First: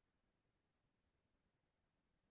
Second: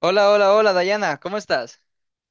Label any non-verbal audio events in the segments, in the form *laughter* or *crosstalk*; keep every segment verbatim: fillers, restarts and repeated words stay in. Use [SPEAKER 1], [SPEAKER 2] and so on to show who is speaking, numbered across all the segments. [SPEAKER 1] Hola, hola, hola, Dayana, ¿cómo estás?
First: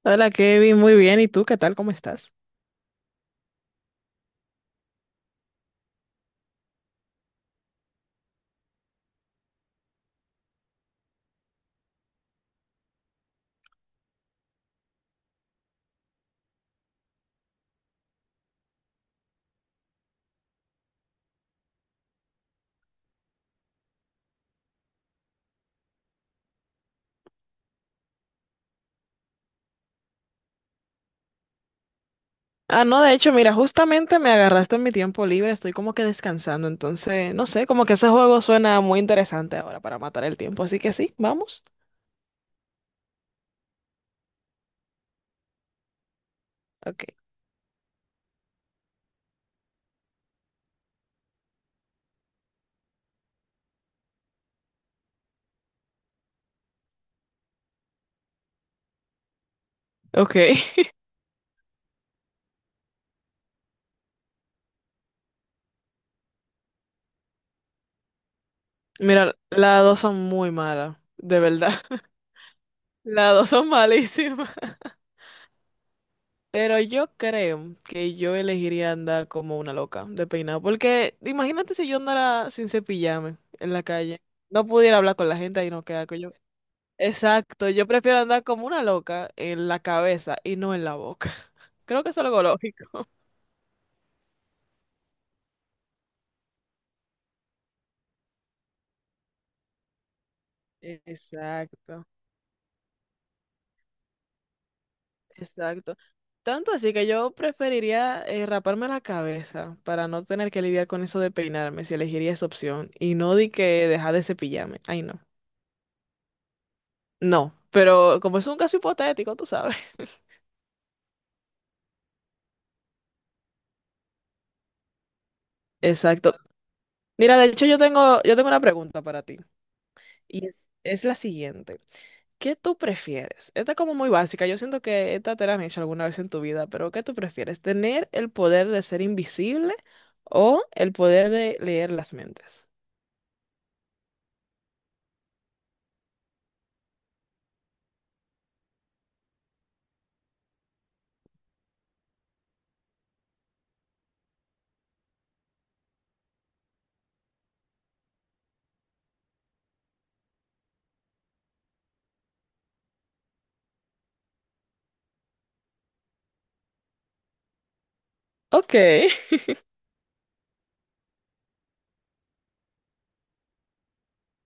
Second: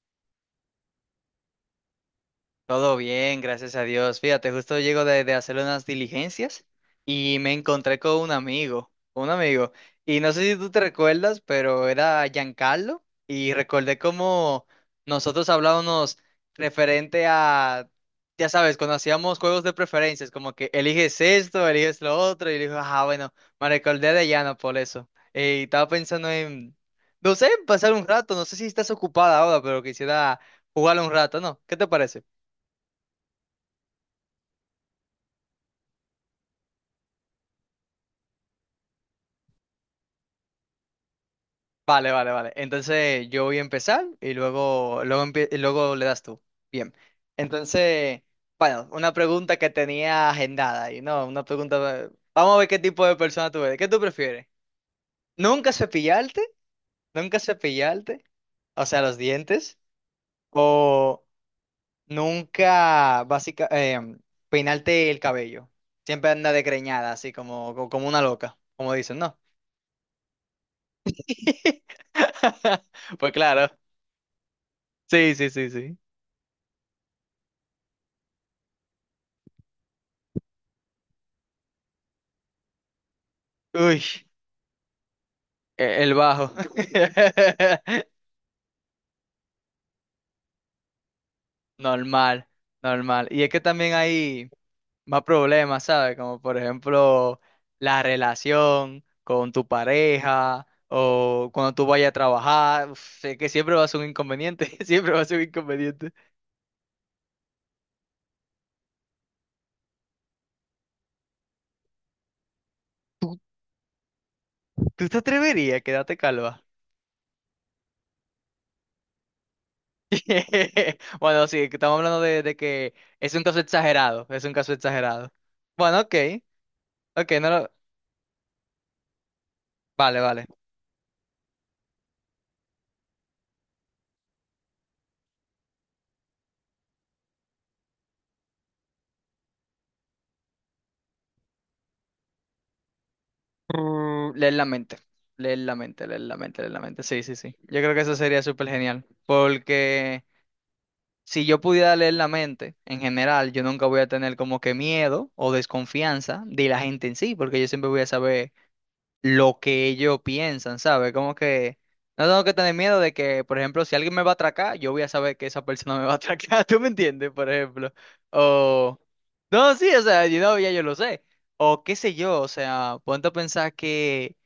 [SPEAKER 2] Hola Kevin, muy bien. ¿Y tú qué tal? ¿Cómo estás?
[SPEAKER 1] Todo bien, gracias a Dios. Fíjate, justo llego de, de hacer unas diligencias y me encontré con un amigo, un amigo. Y no sé si tú te recuerdas, pero era Giancarlo y recordé cómo nosotros hablábamos referente a, ya sabes, cuando hacíamos juegos de preferencias, como que eliges esto, eliges lo otro, y dijo, ah, bueno, me recordé de Llano por eso. Y estaba pensando en, no sé, pasar un rato, no sé si estás ocupada ahora, pero quisiera jugar un rato, ¿no? ¿Qué te parece?
[SPEAKER 2] Ah, no, de hecho, mira, justamente me agarraste en mi tiempo libre, estoy como que descansando, entonces, no sé, como que ese juego suena muy interesante ahora para matar el tiempo, así que sí, vamos.
[SPEAKER 1] Vale, vale, vale. Entonces yo voy a empezar y luego, luego, empie- y luego le das tú. Bien.
[SPEAKER 2] Ok.
[SPEAKER 1] Entonces, bueno, una pregunta que tenía agendada y no, una pregunta. Vamos a ver qué tipo de persona tú eres. ¿Qué tú prefieres? ¿Nunca cepillarte? ¿Nunca cepillarte? O sea, los dientes.
[SPEAKER 2] Ok. *laughs*
[SPEAKER 1] ¿O nunca, básica, em, peinarte el cabello? Siempre anda desgreñada, así como, co- como una loca, como dicen,
[SPEAKER 2] Mira,
[SPEAKER 1] ¿no?
[SPEAKER 2] las dos son muy malas, de verdad. *laughs*
[SPEAKER 1] *laughs* Pues
[SPEAKER 2] Las dos
[SPEAKER 1] claro.
[SPEAKER 2] son malísimas. *laughs*
[SPEAKER 1] Sí, sí, sí, sí.
[SPEAKER 2] Pero yo creo que yo elegiría andar como una loca de peinado, porque imagínate si yo andara sin cepillarme en la
[SPEAKER 1] Uy.
[SPEAKER 2] calle, no pudiera hablar con la gente y no
[SPEAKER 1] E-
[SPEAKER 2] queda
[SPEAKER 1] El
[SPEAKER 2] que
[SPEAKER 1] bajo.
[SPEAKER 2] exacto, yo prefiero
[SPEAKER 1] *laughs*
[SPEAKER 2] andar como una loca en la cabeza y no en la boca. *laughs* Creo que es algo
[SPEAKER 1] Normal,
[SPEAKER 2] lógico.
[SPEAKER 1] normal. Y es que también hay más problemas, ¿sabes? Como por ejemplo la relación con tu pareja o cuando tú
[SPEAKER 2] Exacto,
[SPEAKER 1] vayas a trabajar. Uf, sé que siempre va a ser un inconveniente, *laughs* siempre va a ser un
[SPEAKER 2] exacto.
[SPEAKER 1] inconveniente.
[SPEAKER 2] Tanto así que yo preferiría eh, raparme la cabeza para no tener que lidiar con eso de peinarme, si elegiría esa opción, y no
[SPEAKER 1] ¿Tú,
[SPEAKER 2] di que dejar de cepillarme. Ay,
[SPEAKER 1] tú te
[SPEAKER 2] no.
[SPEAKER 1] atreverías a quedarte calva?
[SPEAKER 2] No, pero como es un caso hipotético, tú sabes. *laughs*
[SPEAKER 1] *laughs* Bueno, sí, que estamos hablando de, de que es un caso exagerado, es un caso exagerado. Bueno, ok,
[SPEAKER 2] Exacto.
[SPEAKER 1] ok,
[SPEAKER 2] Mira, de
[SPEAKER 1] no
[SPEAKER 2] hecho
[SPEAKER 1] lo...
[SPEAKER 2] yo tengo, yo tengo una pregunta para ti,
[SPEAKER 1] Vale, vale.
[SPEAKER 2] y es, es la siguiente. ¿Qué tú prefieres? Esta es como muy básica. Yo siento que esta te la han hecho alguna vez en tu vida, pero ¿qué tú prefieres? ¿Tener el poder de ser invisible o el poder de leer las mentes?
[SPEAKER 1] Uh, leer la mente, leer la mente, leer la mente, leer la mente. Sí, sí, sí. Yo creo que eso sería súper genial. Porque si yo pudiera leer la mente, en general, yo nunca voy a tener como que miedo o desconfianza de la gente en sí, porque yo siempre voy a saber lo que ellos piensan, ¿sabes? Como que no tengo que tener miedo de que, por ejemplo, si alguien me va a atracar, yo voy a saber que esa persona me va a atracar. *laughs* ¿Tú me entiendes? Por ejemplo.
[SPEAKER 2] Ok,
[SPEAKER 1] O...
[SPEAKER 2] *laughs*
[SPEAKER 1] No, sí, o sea, yo, no, ya yo lo sé. O qué sé yo, o sea, ponte a pensar que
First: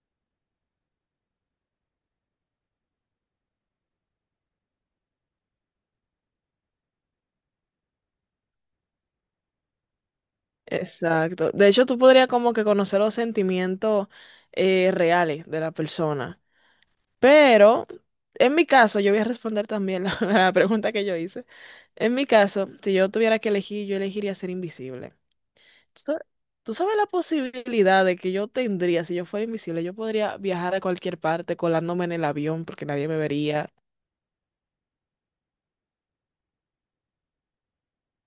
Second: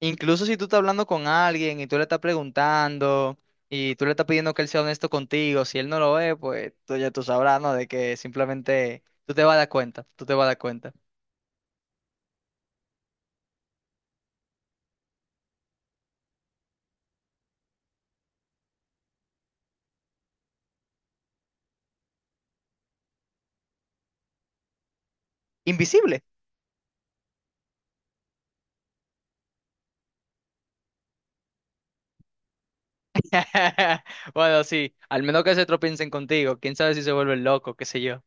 [SPEAKER 1] incluso si tú estás hablando con alguien y tú le estás preguntando y tú le estás pidiendo que él sea honesto contigo, si él no lo es, pues tú ya tú sabrás, ¿no? De que simplemente tú te vas a dar cuenta, tú te vas a dar cuenta.
[SPEAKER 2] exacto. De hecho, tú podrías como que conocer los sentimientos eh, reales de la persona. Pero, en mi caso, yo voy a responder también la, *laughs* la pregunta que yo hice. En mi caso, si yo tuviera que elegir, yo elegiría ser invisible. ¿Tú
[SPEAKER 1] Invisible.
[SPEAKER 2] sa- ¿Tú sabes la posibilidad de que yo tendría, si yo fuera invisible, yo podría viajar a cualquier parte colándome en el avión porque nadie me vería?
[SPEAKER 1] *laughs* Bueno, sí, al menos que se tropiecen contigo, quién sabe si se vuelve loco, qué sé yo.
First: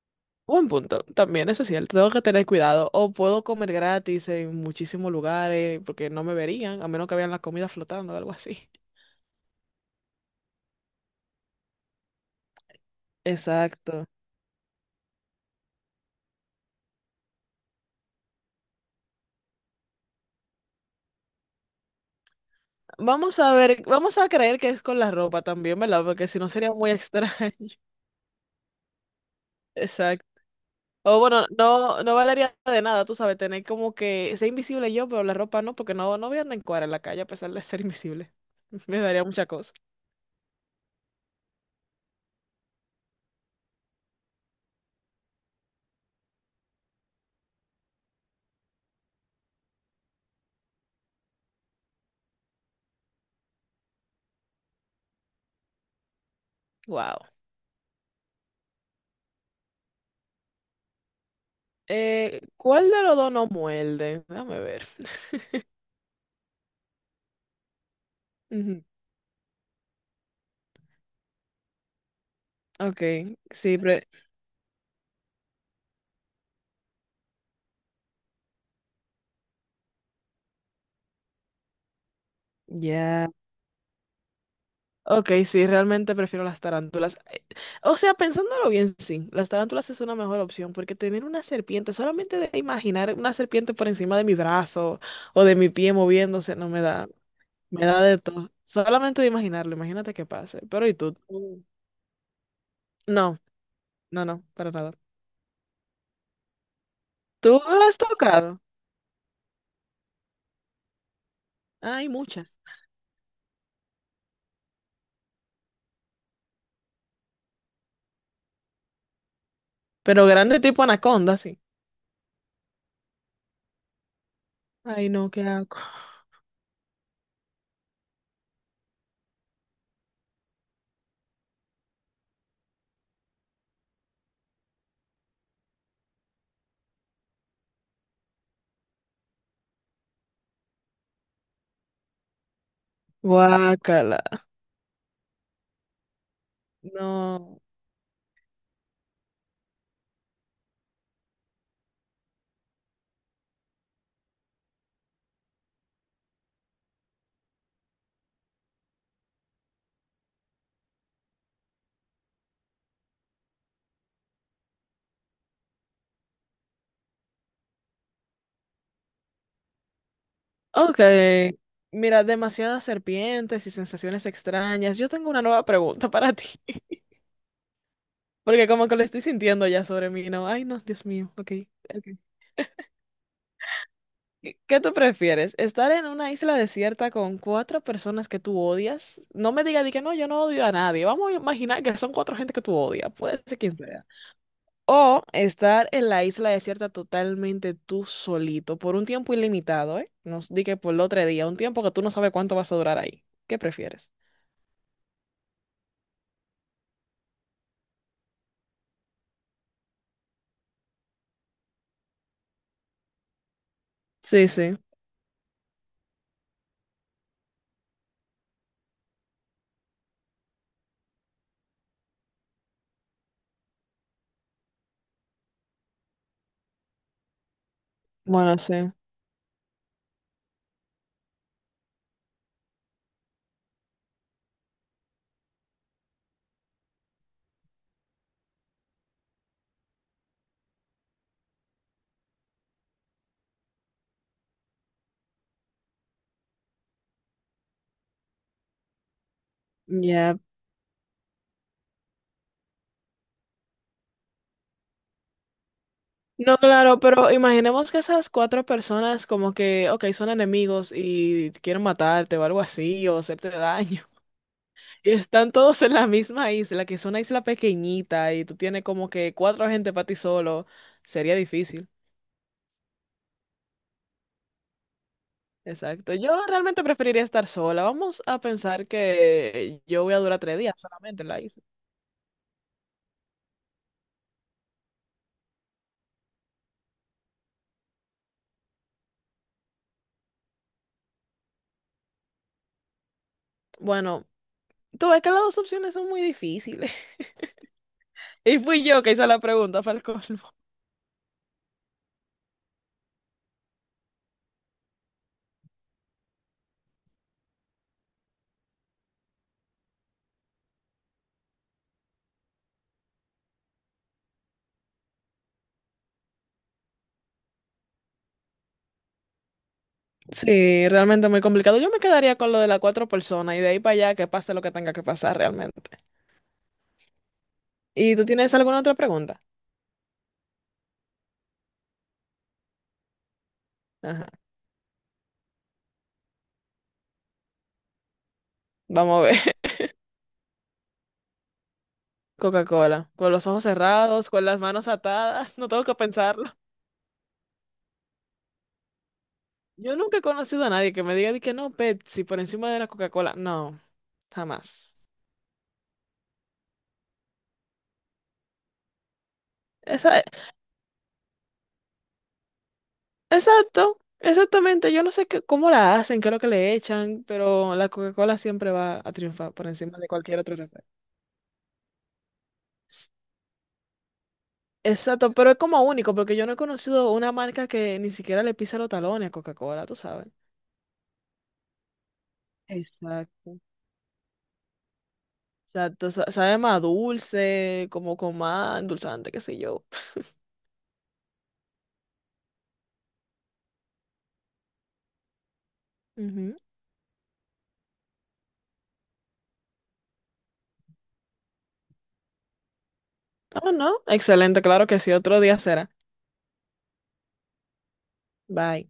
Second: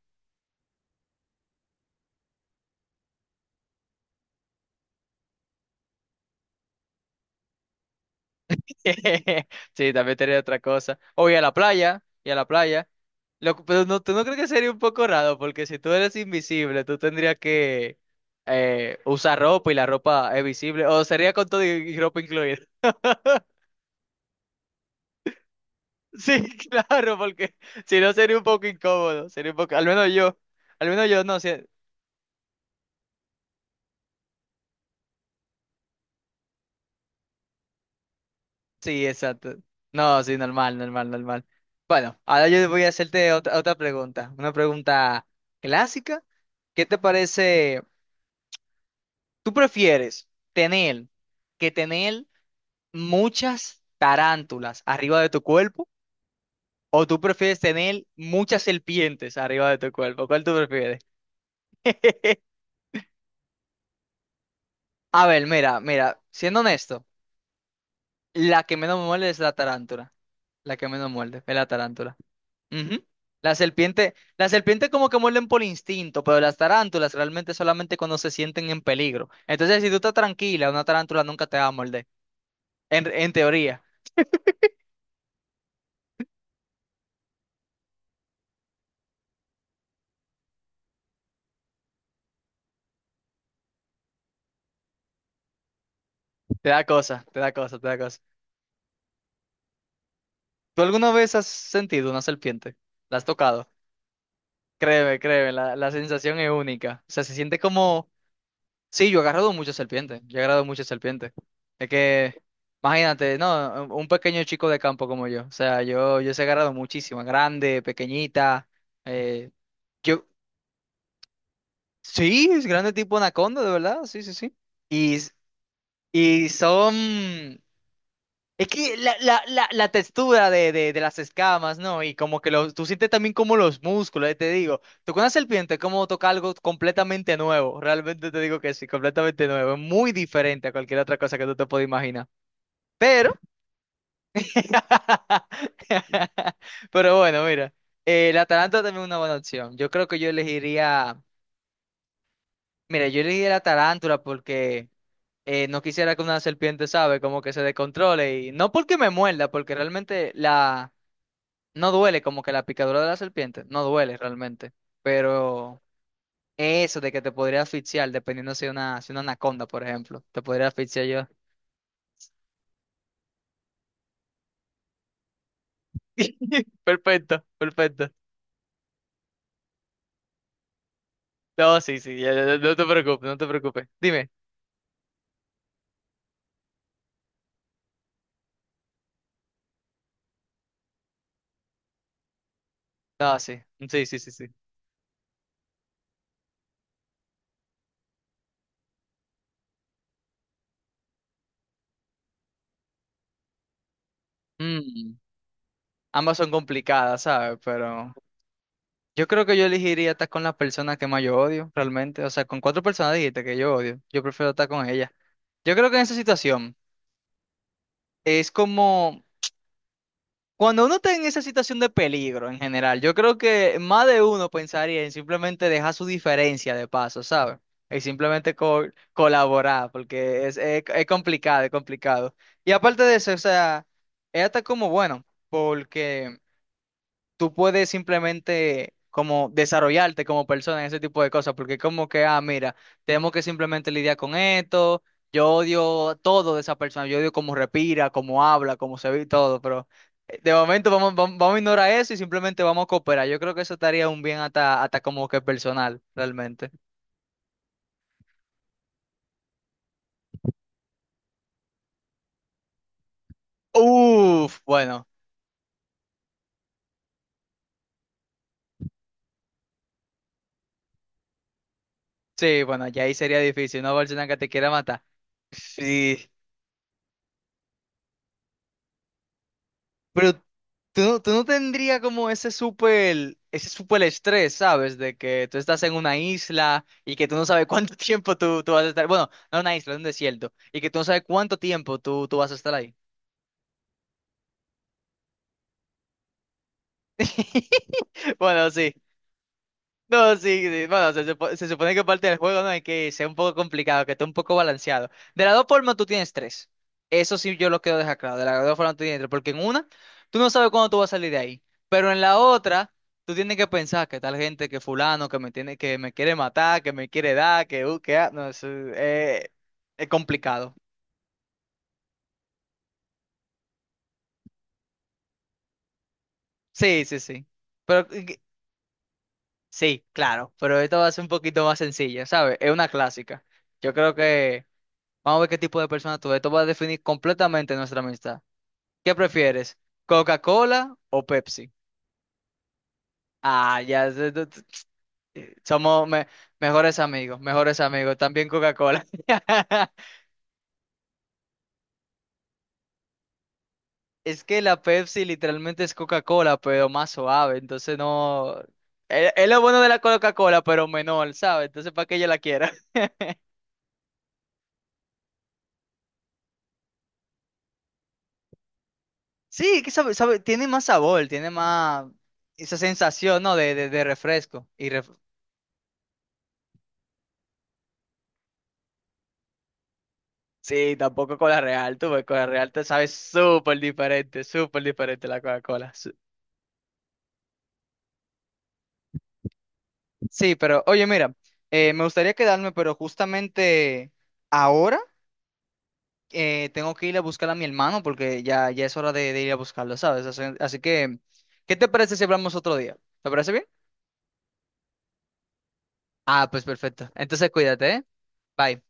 [SPEAKER 2] Buen punto, también eso es cierto, tengo que tener cuidado. O puedo comer gratis en muchísimos lugares porque no me verían, a menos que vean la comida flotando o algo así.
[SPEAKER 1] *laughs* Sí, también tenía otra cosa. O y a la playa, y a la playa. Lo que- pero no,
[SPEAKER 2] Exacto.
[SPEAKER 1] ¿tú no crees que sería un poco raro? Porque si tú eres invisible, tú tendrías que eh, usar ropa y la ropa es visible. O sería con todo y, y ropa incluida. *laughs*
[SPEAKER 2] Vamos a ver, vamos a creer que es con la ropa también, ¿verdad? Porque si
[SPEAKER 1] Sí,
[SPEAKER 2] no sería muy
[SPEAKER 1] claro,
[SPEAKER 2] extraño.
[SPEAKER 1] porque
[SPEAKER 2] *laughs*
[SPEAKER 1] si no sería un poco incómodo. Sería un poco, al menos
[SPEAKER 2] Exacto.
[SPEAKER 1] yo, al menos
[SPEAKER 2] O
[SPEAKER 1] yo no
[SPEAKER 2] bueno,
[SPEAKER 1] sé.
[SPEAKER 2] no, no valería de nada, tú sabes, tener como que ser invisible yo, pero la ropa no, porque no, no voy a andar en cuadra en la calle a pesar de ser invisible. *laughs* Me
[SPEAKER 1] Sí,
[SPEAKER 2] daría mucha
[SPEAKER 1] exacto.
[SPEAKER 2] cosa.
[SPEAKER 1] No, sí, normal, normal, normal. Bueno, ahora yo voy a hacerte otra, otra pregunta. Una pregunta clásica. ¿Qué te parece? ¿Tú prefieres tener que tener muchas tarántulas arriba de tu cuerpo o tú
[SPEAKER 2] Wow.
[SPEAKER 1] prefieres tener muchas serpientes arriba de tu cuerpo? ¿Cuál tú prefieres? *laughs*
[SPEAKER 2] Eh, ¿cuál de los dos no muerde? Déjame ver.
[SPEAKER 1] A ver, mira, mira, siendo honesto,
[SPEAKER 2] *laughs*
[SPEAKER 1] la que
[SPEAKER 2] Ujú.
[SPEAKER 1] menos me muerde es la tarántula. La que menos muerde es la tarántula.
[SPEAKER 2] Ok,
[SPEAKER 1] Ujú. La
[SPEAKER 2] sí, pre-
[SPEAKER 1] serpiente, la serpiente como que muerden por instinto, pero las tarántulas realmente solamente cuando se sienten en peligro. Entonces, si tú estás tranquila, una tarántula nunca te va a morder. En,
[SPEAKER 2] ya.
[SPEAKER 1] en teoría,
[SPEAKER 2] Okay, sí, realmente prefiero las tarántulas. Eh, O sea, pensándolo bien, sí, las tarántulas es una mejor opción, porque tener una serpiente, solamente de imaginar una serpiente por encima de mi brazo o de mi pie moviéndose,
[SPEAKER 1] te
[SPEAKER 2] no me
[SPEAKER 1] da
[SPEAKER 2] da,
[SPEAKER 1] cosa, te da cosa,
[SPEAKER 2] me
[SPEAKER 1] te da
[SPEAKER 2] da de
[SPEAKER 1] cosa.
[SPEAKER 2] todo. Solamente de imaginarlo, imagínate qué pase.
[SPEAKER 1] ¿Tú
[SPEAKER 2] Pero ¿y
[SPEAKER 1] alguna
[SPEAKER 2] tú?
[SPEAKER 1] vez has
[SPEAKER 2] Tú-
[SPEAKER 1] sentido una serpiente? ¿La has
[SPEAKER 2] No,
[SPEAKER 1] tocado?
[SPEAKER 2] no, no, para nada.
[SPEAKER 1] Créeme, créeme, la, la sensación es única. O sea, se siente
[SPEAKER 2] ¿Tú la has
[SPEAKER 1] como...
[SPEAKER 2] tocado?
[SPEAKER 1] Sí, yo he agarrado muchas serpientes, yo he agarrado muchas serpientes. Es
[SPEAKER 2] Hay
[SPEAKER 1] que,
[SPEAKER 2] muchas.
[SPEAKER 1] imagínate, no, un pequeño chico de campo como yo. O sea, yo, yo se he agarrado muchísimas, grande, pequeñita. eh,
[SPEAKER 2] Pero
[SPEAKER 1] yo,
[SPEAKER 2] grande tipo anaconda, sí.
[SPEAKER 1] sí, es grande tipo anaconda, de verdad, sí, sí, sí.
[SPEAKER 2] Ay,
[SPEAKER 1] Y,
[SPEAKER 2] no, qué asco.
[SPEAKER 1] y son... Es que la, la, la, la textura de, de, de las escamas, ¿no? Y como que los, tú sientes también como los músculos, eh, te digo. Tocar una serpiente es como tocar algo completamente nuevo. Realmente te digo que sí, completamente nuevo. Es muy diferente a cualquier otra cosa que tú te puedas imaginar. Pero,
[SPEAKER 2] Guácala.
[SPEAKER 1] *laughs* pero bueno,
[SPEAKER 2] No.
[SPEAKER 1] mira. Eh, la tarántula también es una buena opción. Yo creo que yo elegiría, mira, yo elegiría la tarántula porque eh, no quisiera que una serpiente, ¿sabe? Como que se descontrole. Y no porque me muerda, porque realmente la... No duele como que la picadura de la serpiente, no duele realmente, pero eso de que te podría asfixiar, dependiendo si una, si una anaconda, por ejemplo, te podría
[SPEAKER 2] Ok.
[SPEAKER 1] asfixiar yo.
[SPEAKER 2] Mira, demasiadas serpientes y sensaciones extrañas. Yo tengo una nueva pregunta para ti. *laughs*
[SPEAKER 1] Perfecto, perfecto.
[SPEAKER 2] Porque como que lo estoy sintiendo ya sobre mí, ¿no? Ay, no, Dios mío. Ok.
[SPEAKER 1] No, sí,
[SPEAKER 2] Ok.
[SPEAKER 1] sí, ya, ya, ya, no te preocupes, no te preocupes. Dime.
[SPEAKER 2] ¿Qué qué tú prefieres? ¿Estar en una isla desierta con cuatro personas que tú odias? No me digas di que no, yo no odio a nadie. Vamos a imaginar que son cuatro gente que tú odias,
[SPEAKER 1] No,
[SPEAKER 2] puede ser
[SPEAKER 1] sí,
[SPEAKER 2] quien
[SPEAKER 1] sí,
[SPEAKER 2] sea.
[SPEAKER 1] sí, sí, sí.
[SPEAKER 2] O estar en la isla desierta totalmente tú solito por un tiempo ilimitado, ¿eh? No di que por el otro día, un tiempo que tú no sabes cuánto vas a durar ahí. ¿Qué prefieres?
[SPEAKER 1] Mm, ambas son complicadas, ¿sabes? Pero yo creo que yo elegiría estar con las personas que más yo odio, realmente. O sea, con cuatro personas dijiste que yo odio, yo
[SPEAKER 2] Sí,
[SPEAKER 1] prefiero estar
[SPEAKER 2] sí.
[SPEAKER 1] con ellas. Yo creo que en esa situación es como... Cuando uno está en esa situación de peligro en general, yo creo que más de uno pensaría en simplemente dejar su diferencia de paso, ¿sabes? Y simplemente
[SPEAKER 2] Bueno, sí.
[SPEAKER 1] co- colaborar, porque es, es, es complicado, es complicado. Y aparte de eso, o sea, es hasta como bueno, porque tú puedes simplemente como desarrollarte como persona en ese tipo de cosas, porque como que, ah, mira, tenemos que simplemente lidiar con esto, yo odio todo de esa persona, yo odio cómo respira, cómo habla, cómo se ve y todo, pero
[SPEAKER 2] Ya.
[SPEAKER 1] eh, de momento vamos, vamos, vamos a ignorar eso y simplemente vamos a cooperar. Yo creo que eso estaría un bien hasta, hasta como que personal,
[SPEAKER 2] No,
[SPEAKER 1] realmente.
[SPEAKER 2] claro, pero imaginemos que esas cuatro personas como que, ok, son enemigos y quieren matarte o algo así o hacerte daño.
[SPEAKER 1] Uf, bueno,
[SPEAKER 2] Están todos en la misma isla, que es una isla pequeñita y tú tienes como que cuatro gente para ti solo. Sería difícil.
[SPEAKER 1] sí, bueno, ya ahí sería difícil, una persona que te quiera matar.
[SPEAKER 2] Exacto.
[SPEAKER 1] Sí.
[SPEAKER 2] Yo realmente preferiría estar sola. Vamos a pensar que yo voy a
[SPEAKER 1] pero
[SPEAKER 2] durar tres días
[SPEAKER 1] Tú no,
[SPEAKER 2] solamente en
[SPEAKER 1] tú
[SPEAKER 2] la
[SPEAKER 1] no
[SPEAKER 2] isla.
[SPEAKER 1] tendría como ese súper, ese súper estrés, ¿sabes? De que tú estás en una isla y que tú no sabes cuánto *laughs* tiempo tú, tú vas a estar. Bueno, no una isla, es un desierto. Y que tú no sabes cuánto tiempo tú, tú vas a estar ahí.
[SPEAKER 2] Bueno, tú ves que las dos opciones son muy difíciles. *laughs*
[SPEAKER 1] *laughs*
[SPEAKER 2] Y
[SPEAKER 1] Bueno,
[SPEAKER 2] fui
[SPEAKER 1] sí.
[SPEAKER 2] yo que hice la pregunta, para el colmo.
[SPEAKER 1] No, sí, sí, bueno, se, supo- se supone que parte del juego no hay que sea un poco complicado, que esté un poco balanceado. De las dos formas tú tienes tres. Eso sí yo lo quiero dejar claro. De las dos formas tú tienes tres, porque en una tú no sabes cuándo tú vas a salir de ahí, pero en la otra tú tienes que pensar que tal gente, que fulano, que me tiene, que me quiere matar, que me quiere dar, que uh, que ah, no, eso, eh, es
[SPEAKER 2] *laughs*
[SPEAKER 1] complicado.
[SPEAKER 2] Sí, realmente muy complicado. Yo me quedaría con lo de las cuatro personas y de ahí para allá que pase lo que tenga que pasar realmente.
[SPEAKER 1] Sí, sí, sí. Pero
[SPEAKER 2] ¿Y tú
[SPEAKER 1] eh,
[SPEAKER 2] tienes alguna otra pregunta?
[SPEAKER 1] sí, claro. Pero esto va a ser un poquito más sencilla, ¿sabes? Es una clásica. Yo creo
[SPEAKER 2] Ajá.
[SPEAKER 1] que Vamos a ver qué tipo de persona tú eres. Esto va a definir completamente nuestra amistad. ¿Qué
[SPEAKER 2] Vamos a ver.
[SPEAKER 1] prefieres? ¿Coca-Cola o Pepsi?
[SPEAKER 2] Coca-Cola, con los ojos
[SPEAKER 1] Ah, ya.
[SPEAKER 2] cerrados,
[SPEAKER 1] se- tu-
[SPEAKER 2] con las
[SPEAKER 1] tu-
[SPEAKER 2] manos atadas, *laughs* no tengo que
[SPEAKER 1] Somos me-
[SPEAKER 2] pensarlo.
[SPEAKER 1] mejores amigos, mejores amigos. También Coca-Cola. *laughs*
[SPEAKER 2] Yo nunca he conocido a nadie que me diga de que no, Pepsi por encima de la Coca-Cola. No,
[SPEAKER 1] Es que la
[SPEAKER 2] jamás.
[SPEAKER 1] Pepsi literalmente es Coca-Cola, pero más suave. Entonces no... Es es lo bueno de la
[SPEAKER 2] Esa,
[SPEAKER 1] Coca-Cola, pero menor, ¿sabes? Entonces, ¿para que ella la quiera? *laughs*
[SPEAKER 2] exacto, exactamente. Yo no sé qué, cómo la hacen, qué es lo que le echan, pero la Coca-Cola siempre va a triunfar por
[SPEAKER 1] Sí, que
[SPEAKER 2] encima de
[SPEAKER 1] sabe, sabe,
[SPEAKER 2] cualquier otro
[SPEAKER 1] tiene más
[SPEAKER 2] refresco.
[SPEAKER 1] sabor, tiene más esa sensación, ¿no? De, de, de refresco. Y ref-
[SPEAKER 2] Exacto, pero es como único, porque yo no he conocido una marca que ni siquiera le pisa los talones a Coca-Cola, tú sabes.
[SPEAKER 1] sí, tampoco Cola Real, tú, porque Cola Real te sabe
[SPEAKER 2] Exacto.
[SPEAKER 1] súper diferente, súper diferente la Coca-Cola.
[SPEAKER 2] Exacto,
[SPEAKER 1] Su-
[SPEAKER 2] sa- sabe más dulce, como con más endulzante, qué sé yo.
[SPEAKER 1] Sí, pero oye, mira, eh, me gustaría quedarme, pero justamente ahora
[SPEAKER 2] Ujú.
[SPEAKER 1] eh, tengo que ir a buscar a mi hermano porque ya, ya es hora de, de ir a buscarlo, ¿sabes? Así, así que, ¿qué te parece si hablamos otro día? ¿Te parece bien?
[SPEAKER 2] Oh, no. Excelente, claro que sí. Otro día será.
[SPEAKER 1] Ah, pues perfecto. Entonces cuídate, ¿eh? Bye.
[SPEAKER 2] Bye.